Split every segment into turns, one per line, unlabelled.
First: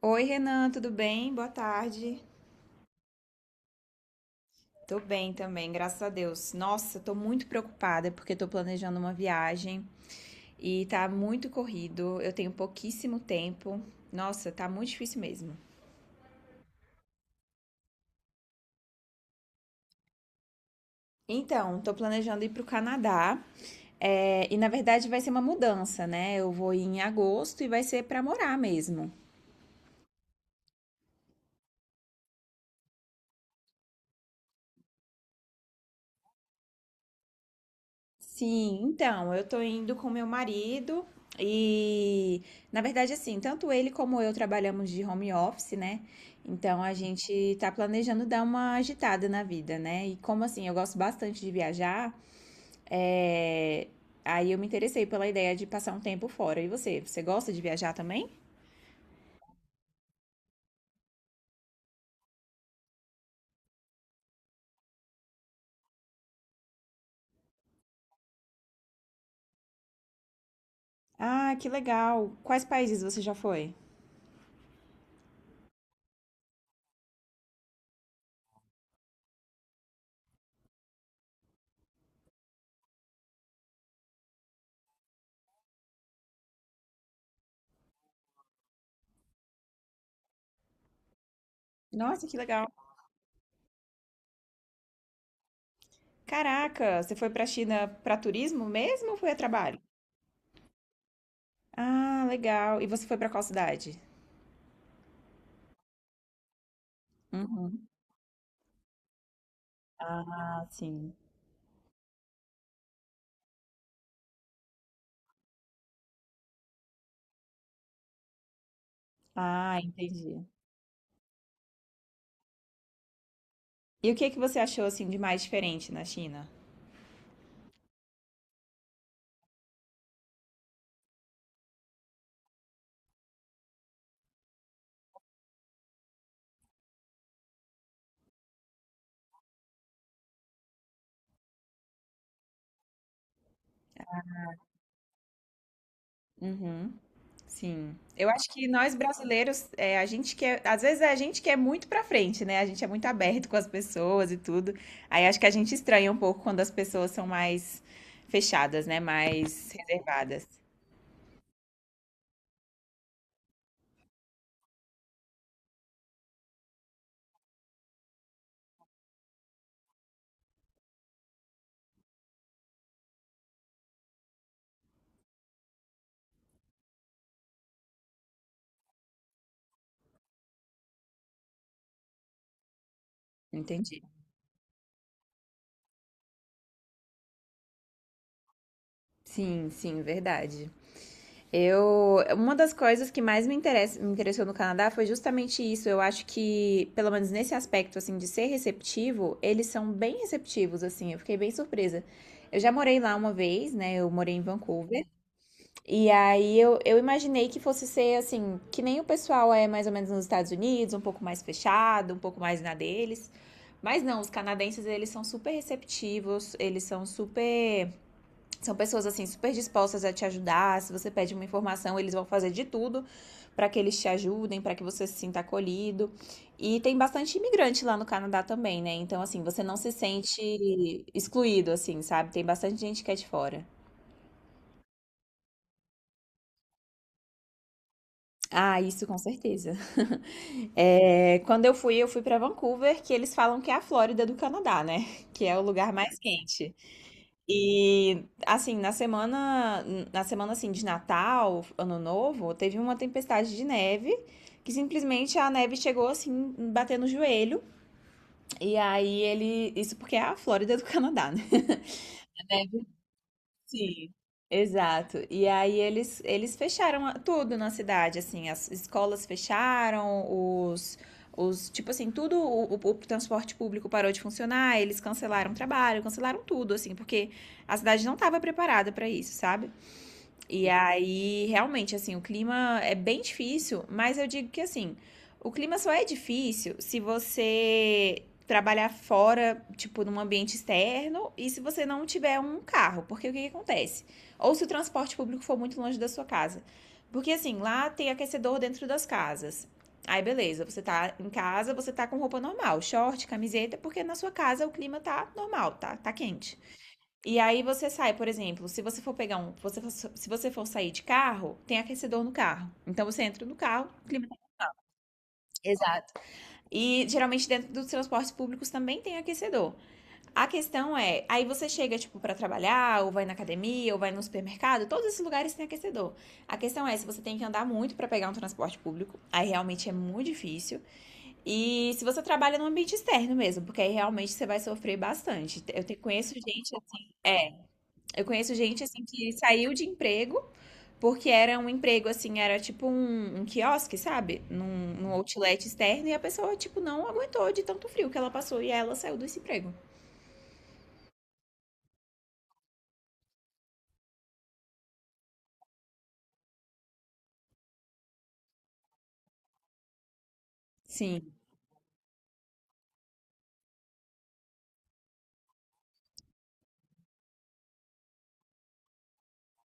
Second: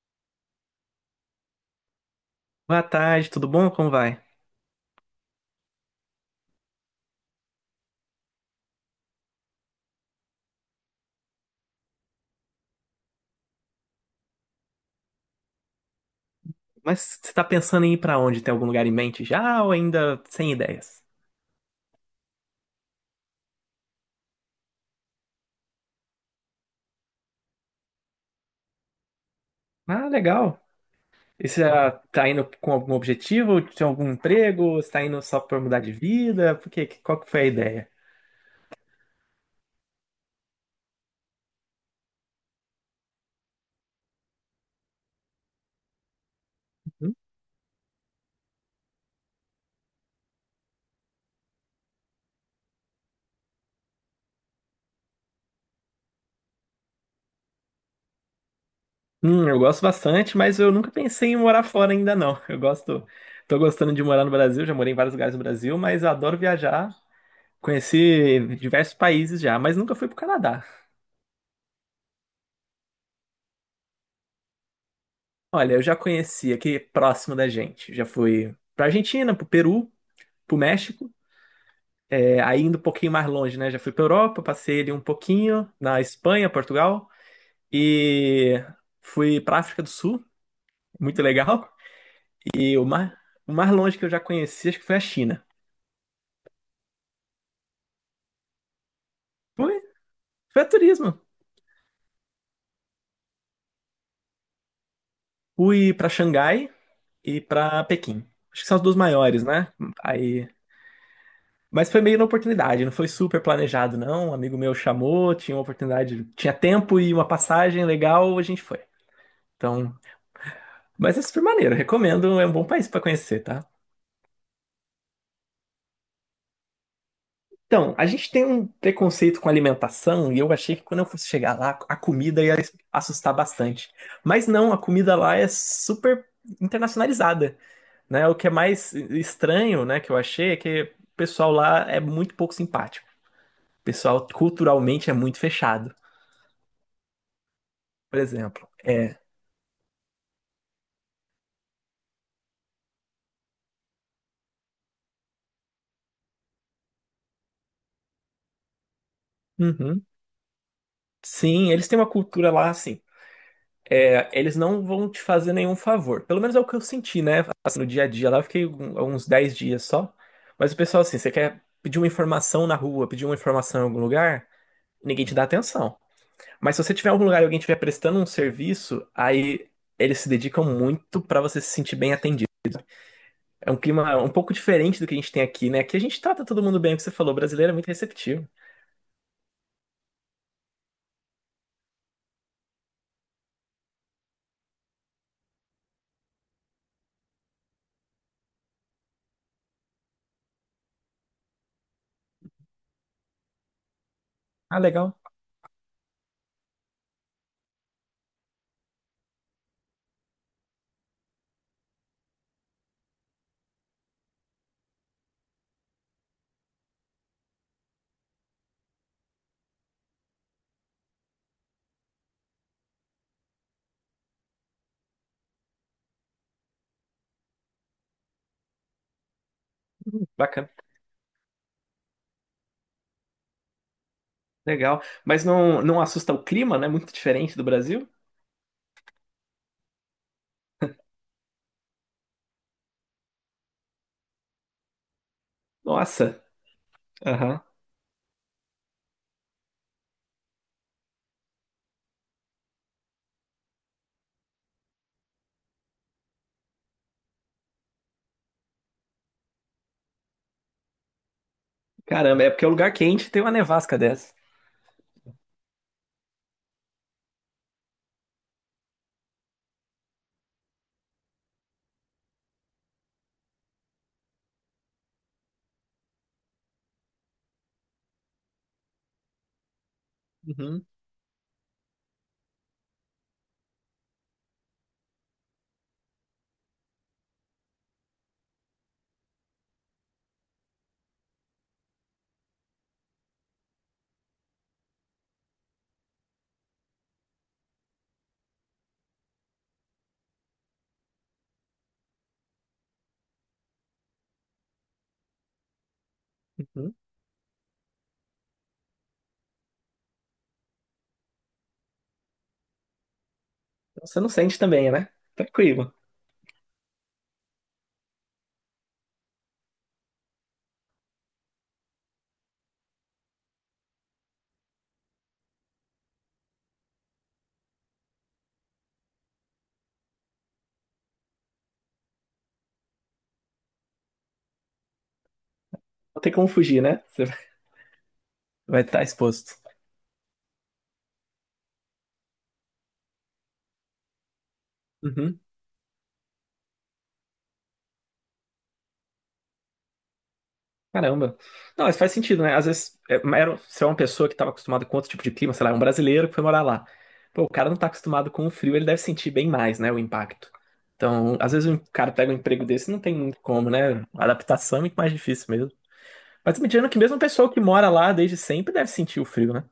Oi, Renan, tudo bem? Boa tarde.
Boa tarde, tudo bom? Como vai?
Tô bem também, graças a Deus. Nossa, tô muito preocupada porque tô planejando uma viagem e tá muito corrido. Eu tenho pouquíssimo tempo. Nossa, tá muito difícil mesmo.
Mas você tá pensando em ir pra onde? Tem algum lugar em mente já ou ainda sem ideias?
Então, tô planejando ir pro Canadá. E na verdade vai ser uma mudança, né? Eu vou ir em agosto e vai ser pra morar mesmo.
Ah, legal. E você já tá indo com algum objetivo? Tem algum emprego? Você tá indo só pra mudar de vida? Por quê? Qual que foi a ideia?
Sim, então, eu tô indo com meu marido e, na verdade, assim, tanto ele como eu trabalhamos de home office, né? Então a gente tá planejando dar uma agitada na vida, né? E como assim, eu gosto bastante de viajar, é, aí eu me interessei pela ideia de passar um tempo fora. E você gosta de viajar também?
Eu gosto bastante, mas eu nunca pensei em morar fora ainda não. Eu gosto, tô gostando de morar no Brasil, já morei em vários lugares no Brasil, mas eu adoro viajar. Conheci diversos países já, mas nunca fui pro Canadá.
Ah, que legal! Quais países você já foi?
Olha, eu já conheci aqui próximo da gente. Já fui pra Argentina, pro Peru, pro México. É, aí indo um pouquinho mais longe, né? Já fui pra Europa, passei ali um pouquinho na Espanha, Portugal. E fui pra África do Sul, muito legal.
Nossa, que legal!
E o mais longe que eu já conheci, acho que foi a China.
Caraca, você foi pra China pra turismo mesmo ou foi a
Foi,
trabalho?
foi a turismo.
Ah, legal! E você foi pra qual cidade?
Fui pra Xangai e pra
Uhum.
Pequim. Acho que são as duas maiores, né? Aí
Ah, sim.
Mas foi meio na oportunidade, não foi super planejado, não. Um amigo meu chamou, tinha uma oportunidade, tinha tempo e uma passagem legal, a gente foi.
Ah,
Então,
entendi.
mas é super maneiro, recomendo, é um bom país pra conhecer, tá?
E o que que você achou assim de mais diferente na China?
Então, a gente tem um preconceito com alimentação e eu achei que quando eu fosse chegar lá, a comida ia assustar bastante. Mas não, a comida lá é super internacionalizada, né? O que é mais estranho, né, que eu achei é que o pessoal lá é muito pouco simpático. O pessoal culturalmente é muito fechado.
Uhum. Sim.
Por
Eu acho que
exemplo,
nós
é,
brasileiros, a gente quer, às vezes é a gente que é muito pra frente, né? A gente é muito aberto com as pessoas e tudo. Aí acho que a gente estranha um pouco quando as pessoas são mais fechadas, né? Mais
Uhum.
reservadas.
Sim, eles têm uma cultura lá assim. Eles não vão te fazer nenhum favor. Pelo menos é o que eu senti, né? Assim, no dia a dia lá, uns 10 dias só. Mas o pessoal, assim, você quer pedir uma informação na rua, pedir uma informação em algum lugar, ninguém te dá atenção. Mas se você tiver em algum lugar e alguém estiver prestando um serviço, aí eles se dedicam muito pra você se sentir bem atendido. É um
Entendi.
clima um pouco diferente do que a gente tem aqui, né? Aqui a gente trata todo mundo bem, é o que você falou, o brasileiro é muito receptivo.
Sim, sim, verdade. Uma das coisas que mais me interessou no Canadá foi justamente isso. Eu acho que, pelo menos nesse aspecto, assim, de ser receptivo, eles são bem receptivos, assim. Eu fiquei bem surpresa. Eu já morei lá uma vez, né? Eu morei em
Ah,
Vancouver.
legal,
E aí eu imaginei que fosse ser, assim, que nem o pessoal é mais ou menos nos Estados Unidos, um pouco mais fechado, um pouco mais na deles. Mas não, os canadenses, eles são super receptivos, eles são super são pessoas assim super dispostas a te ajudar. Se você pede uma informação, eles vão fazer de tudo para que eles te ajudem, para que você se sinta acolhido. E tem bastante imigrante lá no Canadá também, né? Então assim, você não se
bacana.
sente excluído assim, sabe? Tem bastante gente que é de fora.
Legal. Mas não, não assusta o clima, né? Muito diferente do Brasil.
Ah, isso com certeza. É, quando eu fui para Vancouver, que eles falam que é a Flórida do Canadá, né? Que é o lugar mais
Nossa.
quente.
Aham.
E assim, na semana assim de Natal, Ano Novo, teve uma tempestade de neve que simplesmente a neve chegou assim, batendo no joelho. E aí isso porque é a Flórida do Canadá, né?
Caramba, é porque é um lugar quente e tem uma nevasca
Sim.
dessa.
Exato. E aí eles fecharam tudo na cidade, assim, as escolas fecharam, os tipo assim, tudo, o transporte público parou de funcionar, eles cancelaram o trabalho, cancelaram tudo, assim, porque a cidade não estava preparada para isso, sabe? E
Uhum,
aí, realmente, assim, o clima é bem difícil, mas eu digo que assim, o clima só é difícil se você trabalhar fora, tipo, num ambiente externo, e se você não tiver um carro, porque o que, que acontece? Ou se o transporte público for muito longe da sua casa. Porque assim, lá tem aquecedor dentro das casas. Aí beleza, você tá em casa, você tá com roupa normal, short, camiseta, porque na sua casa o clima tá normal, tá, tá quente.
uhum.
E aí você sai, por exemplo, se você for pegar um, você for- se você for sair de carro, tem aquecedor no carro. Então você entra no carro,
Então você não
climatiza.
sente também, né? Tranquilo.
Exato. E geralmente dentro dos transportes públicos também tem aquecedor. A questão é, aí você chega tipo pra trabalhar, ou vai na academia, ou vai no supermercado, todos esses lugares têm aquecedor. A questão é se você tem que andar muito pra pegar um transporte público, aí realmente é muito difícil. E se você trabalha no ambiente externo mesmo, porque aí realmente você vai sofrer bastante.
Não tem
Conheço
como
gente
fugir, né?
assim.
Você vai
Eu conheço gente
vai estar
assim que
exposto.
saiu de emprego porque era um emprego assim, era tipo um quiosque, sabe? Num
Uhum.
outlet externo e a pessoa tipo não aguentou de tanto frio que ela passou e ela saiu desse emprego.
Caramba. Não, mas faz sentido, né? Às vezes, se é uma pessoa que estava acostumada com outro tipo de clima, sei lá, é um brasileiro que foi morar lá. Pô, o cara não tá acostumado com o frio, ele deve sentir bem mais, né? O impacto.
Sim.
Então, às vezes o cara pega um emprego desse e não tem muito como, né? A adaptação é muito mais difícil mesmo. Mas me tirando que mesmo o pessoal que mora lá desde sempre deve sentir o frio, né?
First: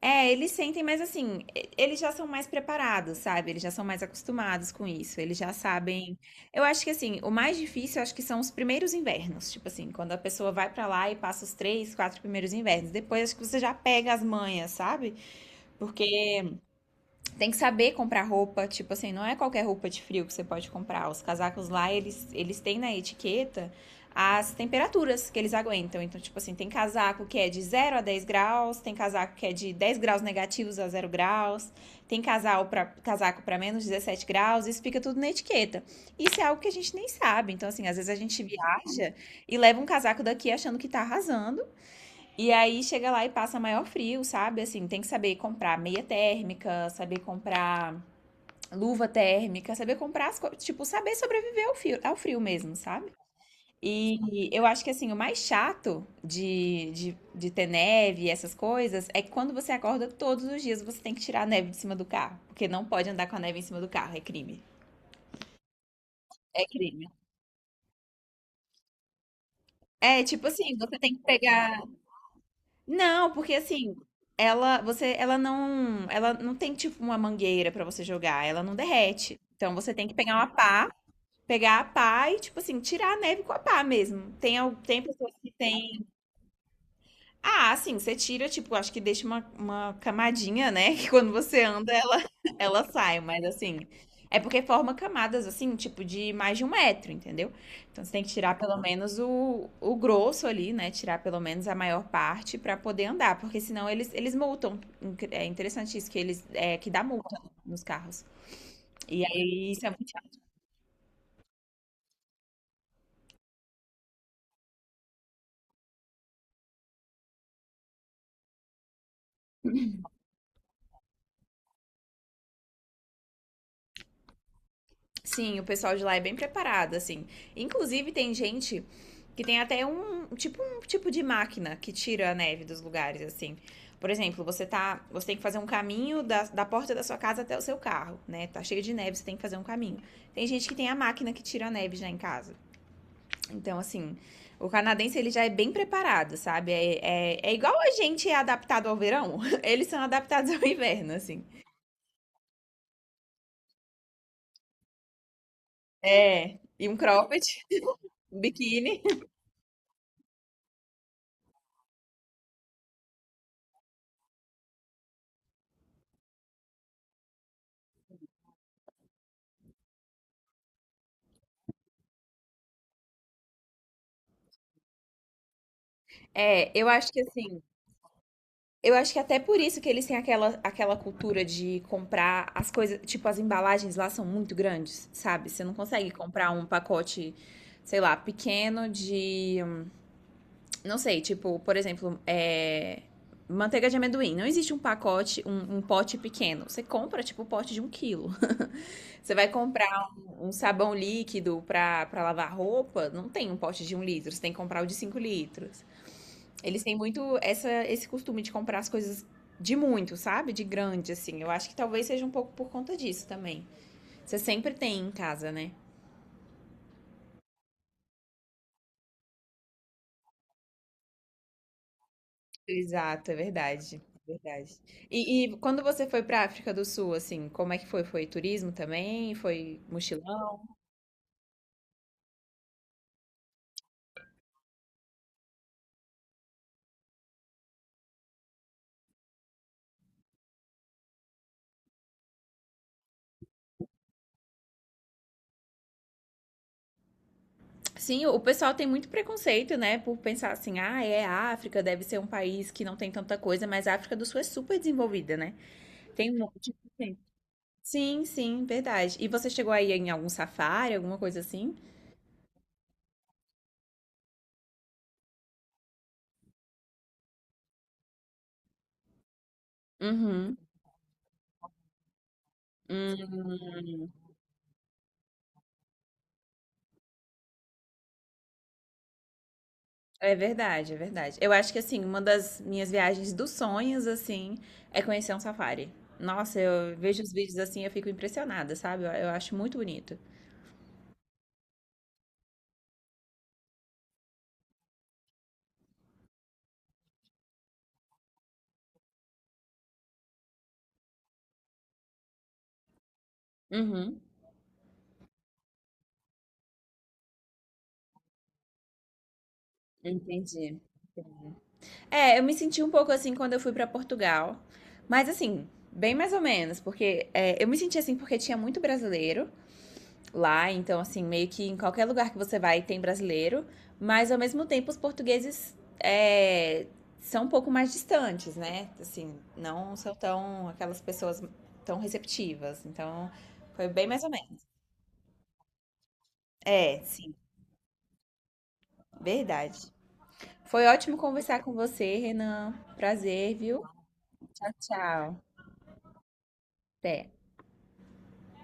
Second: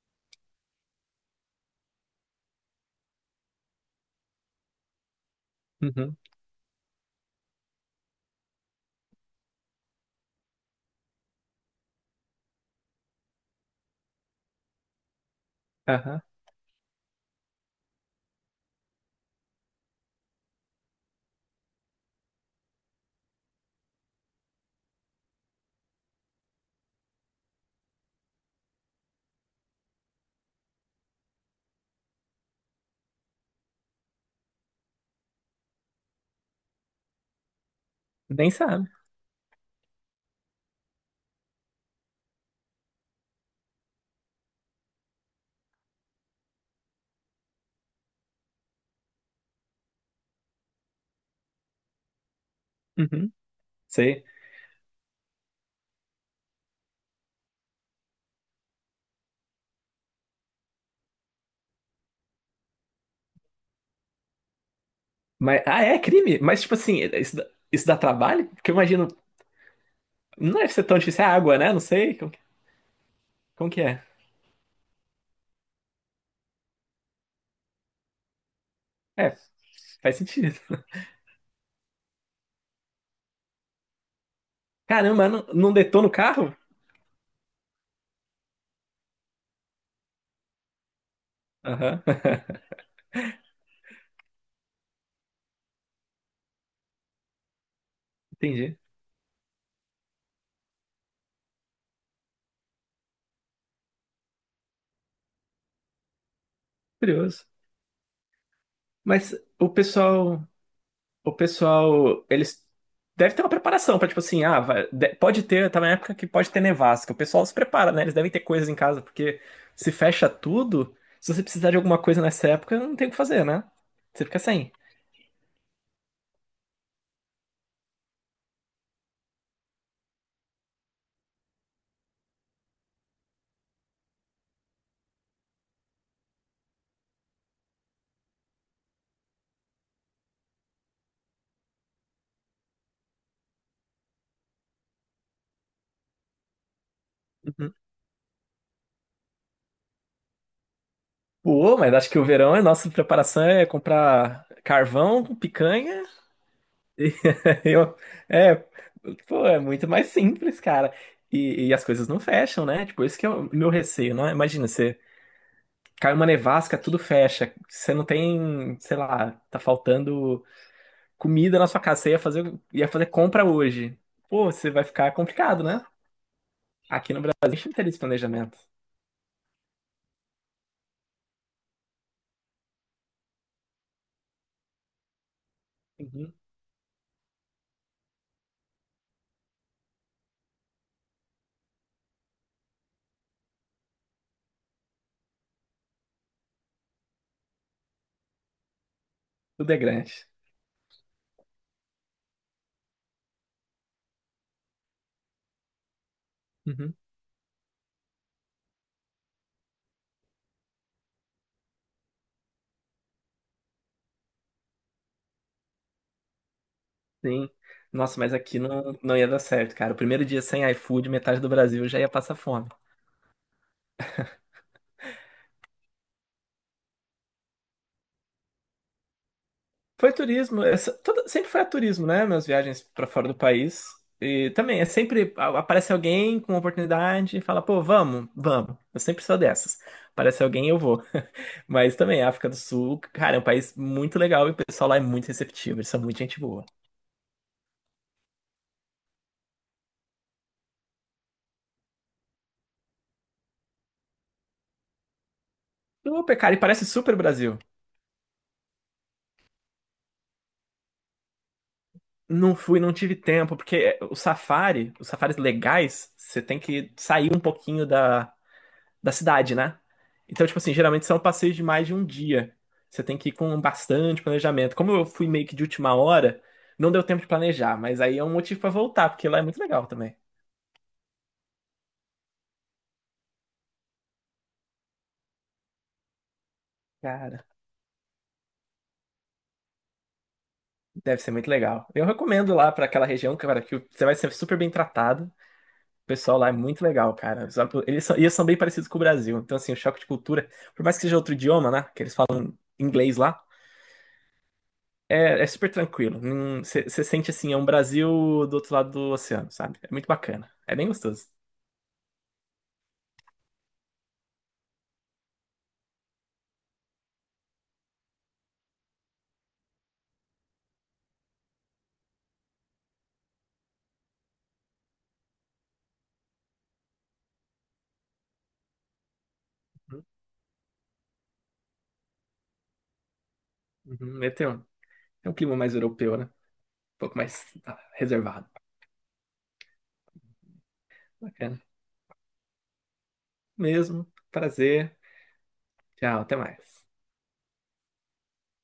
É, eles sentem, mas assim, eles já são mais preparados, sabe? Eles já são mais acostumados com isso. Eles já
Uhum.
sabem. Eu acho que assim, o mais difícil, eu acho que são os primeiros invernos. Tipo assim, quando a pessoa vai pra lá e passa os três, quatro primeiros invernos. Depois acho que você já pega as manhas, sabe?
Aham.
Porque Tem que saber comprar roupa, tipo assim, não é qualquer roupa de frio que você pode comprar. Os casacos lá, eles têm na etiqueta as temperaturas que eles aguentam. Então, tipo assim, tem casaco que é de 0 a 10 graus, tem casaco que é de -10 graus a 0 graus, tem casaco para -17 graus, isso fica tudo na etiqueta. Isso é algo que a gente nem sabe. Então, assim, às vezes a gente
Nem sabe.
viaja e leva um casaco daqui achando que tá arrasando, e aí chega lá e passa maior frio, sabe? Assim, tem que saber comprar meia térmica, saber comprar luva térmica, saber comprar as coisas, tipo, saber sobreviver ao frio mesmo, sabe?
Uhum. Sei.
E eu acho que assim, o mais chato de ter neve e essas coisas é que quando você acorda todos os dias você tem que tirar a neve de cima do carro, porque não pode andar com a neve em cima do carro, é crime.
Mas, ah, é crime? Mas,
É
tipo assim,
crime.
isso dá trabalho? Porque eu imagino.
É, tipo
Não deve
assim,
ser
você
tão
tem que
difícil. É água, né? Não
pegar.
sei.
Não, porque
Como que
assim,
é?
ela não tem tipo uma mangueira pra você jogar, ela não
É,
derrete. Então você tem que
faz
pegar uma
sentido.
pá, pegar a pá e tipo assim, tirar a neve com a pá mesmo. Tem
Caramba,
pessoas
não,
que
não
têm.
detona o carro?
Ah, sim, você tira, tipo, acho que deixa uma camadinha, né? Que quando você anda,
Aham.
ela, ela sai, mas assim. É porque forma camadas, assim, tipo, de mais de 1 metro, entendeu? Então você tem que tirar pelo
Entendi.
menos o grosso ali, né? Tirar pelo menos a maior parte pra poder andar, porque senão eles multam. É interessante isso, que dá multa
Curioso.
nos carros. E
Mas o
aí isso é muito
pessoal, o pessoal, eles deve ter uma preparação para tipo assim, pode ter, tá na época que pode ter nevasca. O pessoal se prepara, né? Eles devem ter coisas em casa, porque se fecha tudo, se você precisar de alguma coisa nessa época, não tem o que fazer, né? Você fica sem.
Sim, o pessoal de lá é bem preparado, assim. Inclusive, tem gente que tem até um tipo, de máquina que tira a neve dos lugares, assim. Por exemplo, você tem que fazer um caminho da porta da sua casa até o seu carro, né? Tá cheio de neve, você tem que fazer um caminho. Tem gente que tem a máquina que tira a neve já em casa. Então, assim, o canadense ele já é bem preparado, sabe? É igual
Uhum.
a gente é adaptado ao verão. Eles são adaptados ao inverno, assim.
Pô, mas acho que o verão é nossa preparação é comprar carvão, picanha.
É, e um
E
cropped,
Eu,
um
é,
biquíni.
pô, é muito mais simples, cara. E as coisas não fecham, né? Tipo, esse que é o meu receio, né? Imagina, você cai uma nevasca, tudo fecha. Você não tem, sei lá, tá faltando comida na sua casa. Ia fazer compra hoje. Pô, você vai ficar complicado, né?
É, eu acho
Aqui
que
no Brasil a
assim,
gente não tem esse planejamento.
Eu acho que até por isso que eles têm aquela cultura de comprar as coisas. Tipo, as embalagens lá são muito grandes, sabe? Você não consegue
Uhum.
comprar um pacote, sei lá, pequeno de. Não sei, tipo, por exemplo, manteiga de amendoim. Não existe um pote pequeno. Você compra, tipo, o pote de 1 quilo. Você vai
Tudo é
comprar
grande.
um sabão líquido pra lavar roupa, não tem um pote de 1 litro. Você tem que comprar o de 5 litros. Eles
Uhum.
têm muito esse costume de comprar as coisas de muito, sabe? De grande, assim. Eu acho que talvez seja um pouco por conta disso também. Você sempre tem em casa, né?
Sim. Nossa, mas aqui não, não ia dar certo, cara. O primeiro dia sem iFood, metade do Brasil já ia passar fome.
Exato, é verdade. É verdade. E quando você foi pra África do Sul, assim, como é que foi? Foi turismo também? Foi
Foi turismo,
mochilão?
essa- toda- sempre foi a turismo, né? Minhas viagens pra fora do país. E também, aparece alguém com uma oportunidade e fala, pô, vamos, vamos. Eu sempre sou dessas. Aparece alguém, eu vou. Mas também, África do Sul, cara, é um país muito legal e o pessoal lá é muito receptivo, eles são muito gente boa.
Sim, o pessoal tem muito preconceito, né? Por pensar assim, ah, é África, deve ser um país que não tem tanta coisa, mas a África do Sul é super desenvolvida, né? Tem
Super,
um
cara, e
monte
parece super Brasil.
Sim, sim, verdade. E você chegou aí em algum safári, alguma coisa assim?
Não fui, não tive tempo, porque o safari, os safaris legais, você tem que sair um pouquinho da cidade, né? Então,
Uhum.
tipo assim, geralmente são passeios de mais de um dia. Você tem que ir com
Hum,
bastante planejamento. Como eu fui meio que de última hora, não deu tempo de planejar, mas aí é um motivo pra voltar, porque lá é muito legal também.
é verdade, é verdade. Eu acho que assim, uma das minhas viagens dos sonhos, assim, é conhecer um safári. Nossa, eu vejo os
Cara,
vídeos assim, eu fico impressionada, sabe? Eu acho muito bonito.
deve ser muito legal. Eu recomendo lá pra aquela região, cara, que você vai ser super bem tratado. O pessoal lá é muito legal, cara. Eles são bem parecidos com o Brasil. Então, assim, o choque de cultura, por mais que seja outro idioma, né? Que eles falam inglês lá.
Uhum,
É, é super tranquilo. Você sente assim, é um Brasil do outro lado do oceano, sabe? É muito bacana. É
entendi.
bem gostoso.
É, eu me senti um pouco assim quando eu fui pra Portugal, mas assim, bem mais ou menos, porque eu me senti assim porque tinha muito brasileiro. Lá, então assim, meio que em qualquer lugar que você vai tem brasileiro, mas ao mesmo tempo os portugueses é, são um pouco mais distantes, né? Assim, não
Uhum,
são tão aquelas pessoas tão receptivas. Então, foi bem
uhum.
mais ou menos.
Tem um clima mais europeu, né? Um
É,
pouco
sim,
mais, reservado.
verdade. Foi ótimo
Bacana.
conversar com você, Renan. Prazer, viu?
Mesmo.
Tchau,
Prazer.
tchau.
Tchau, até mais.
Até.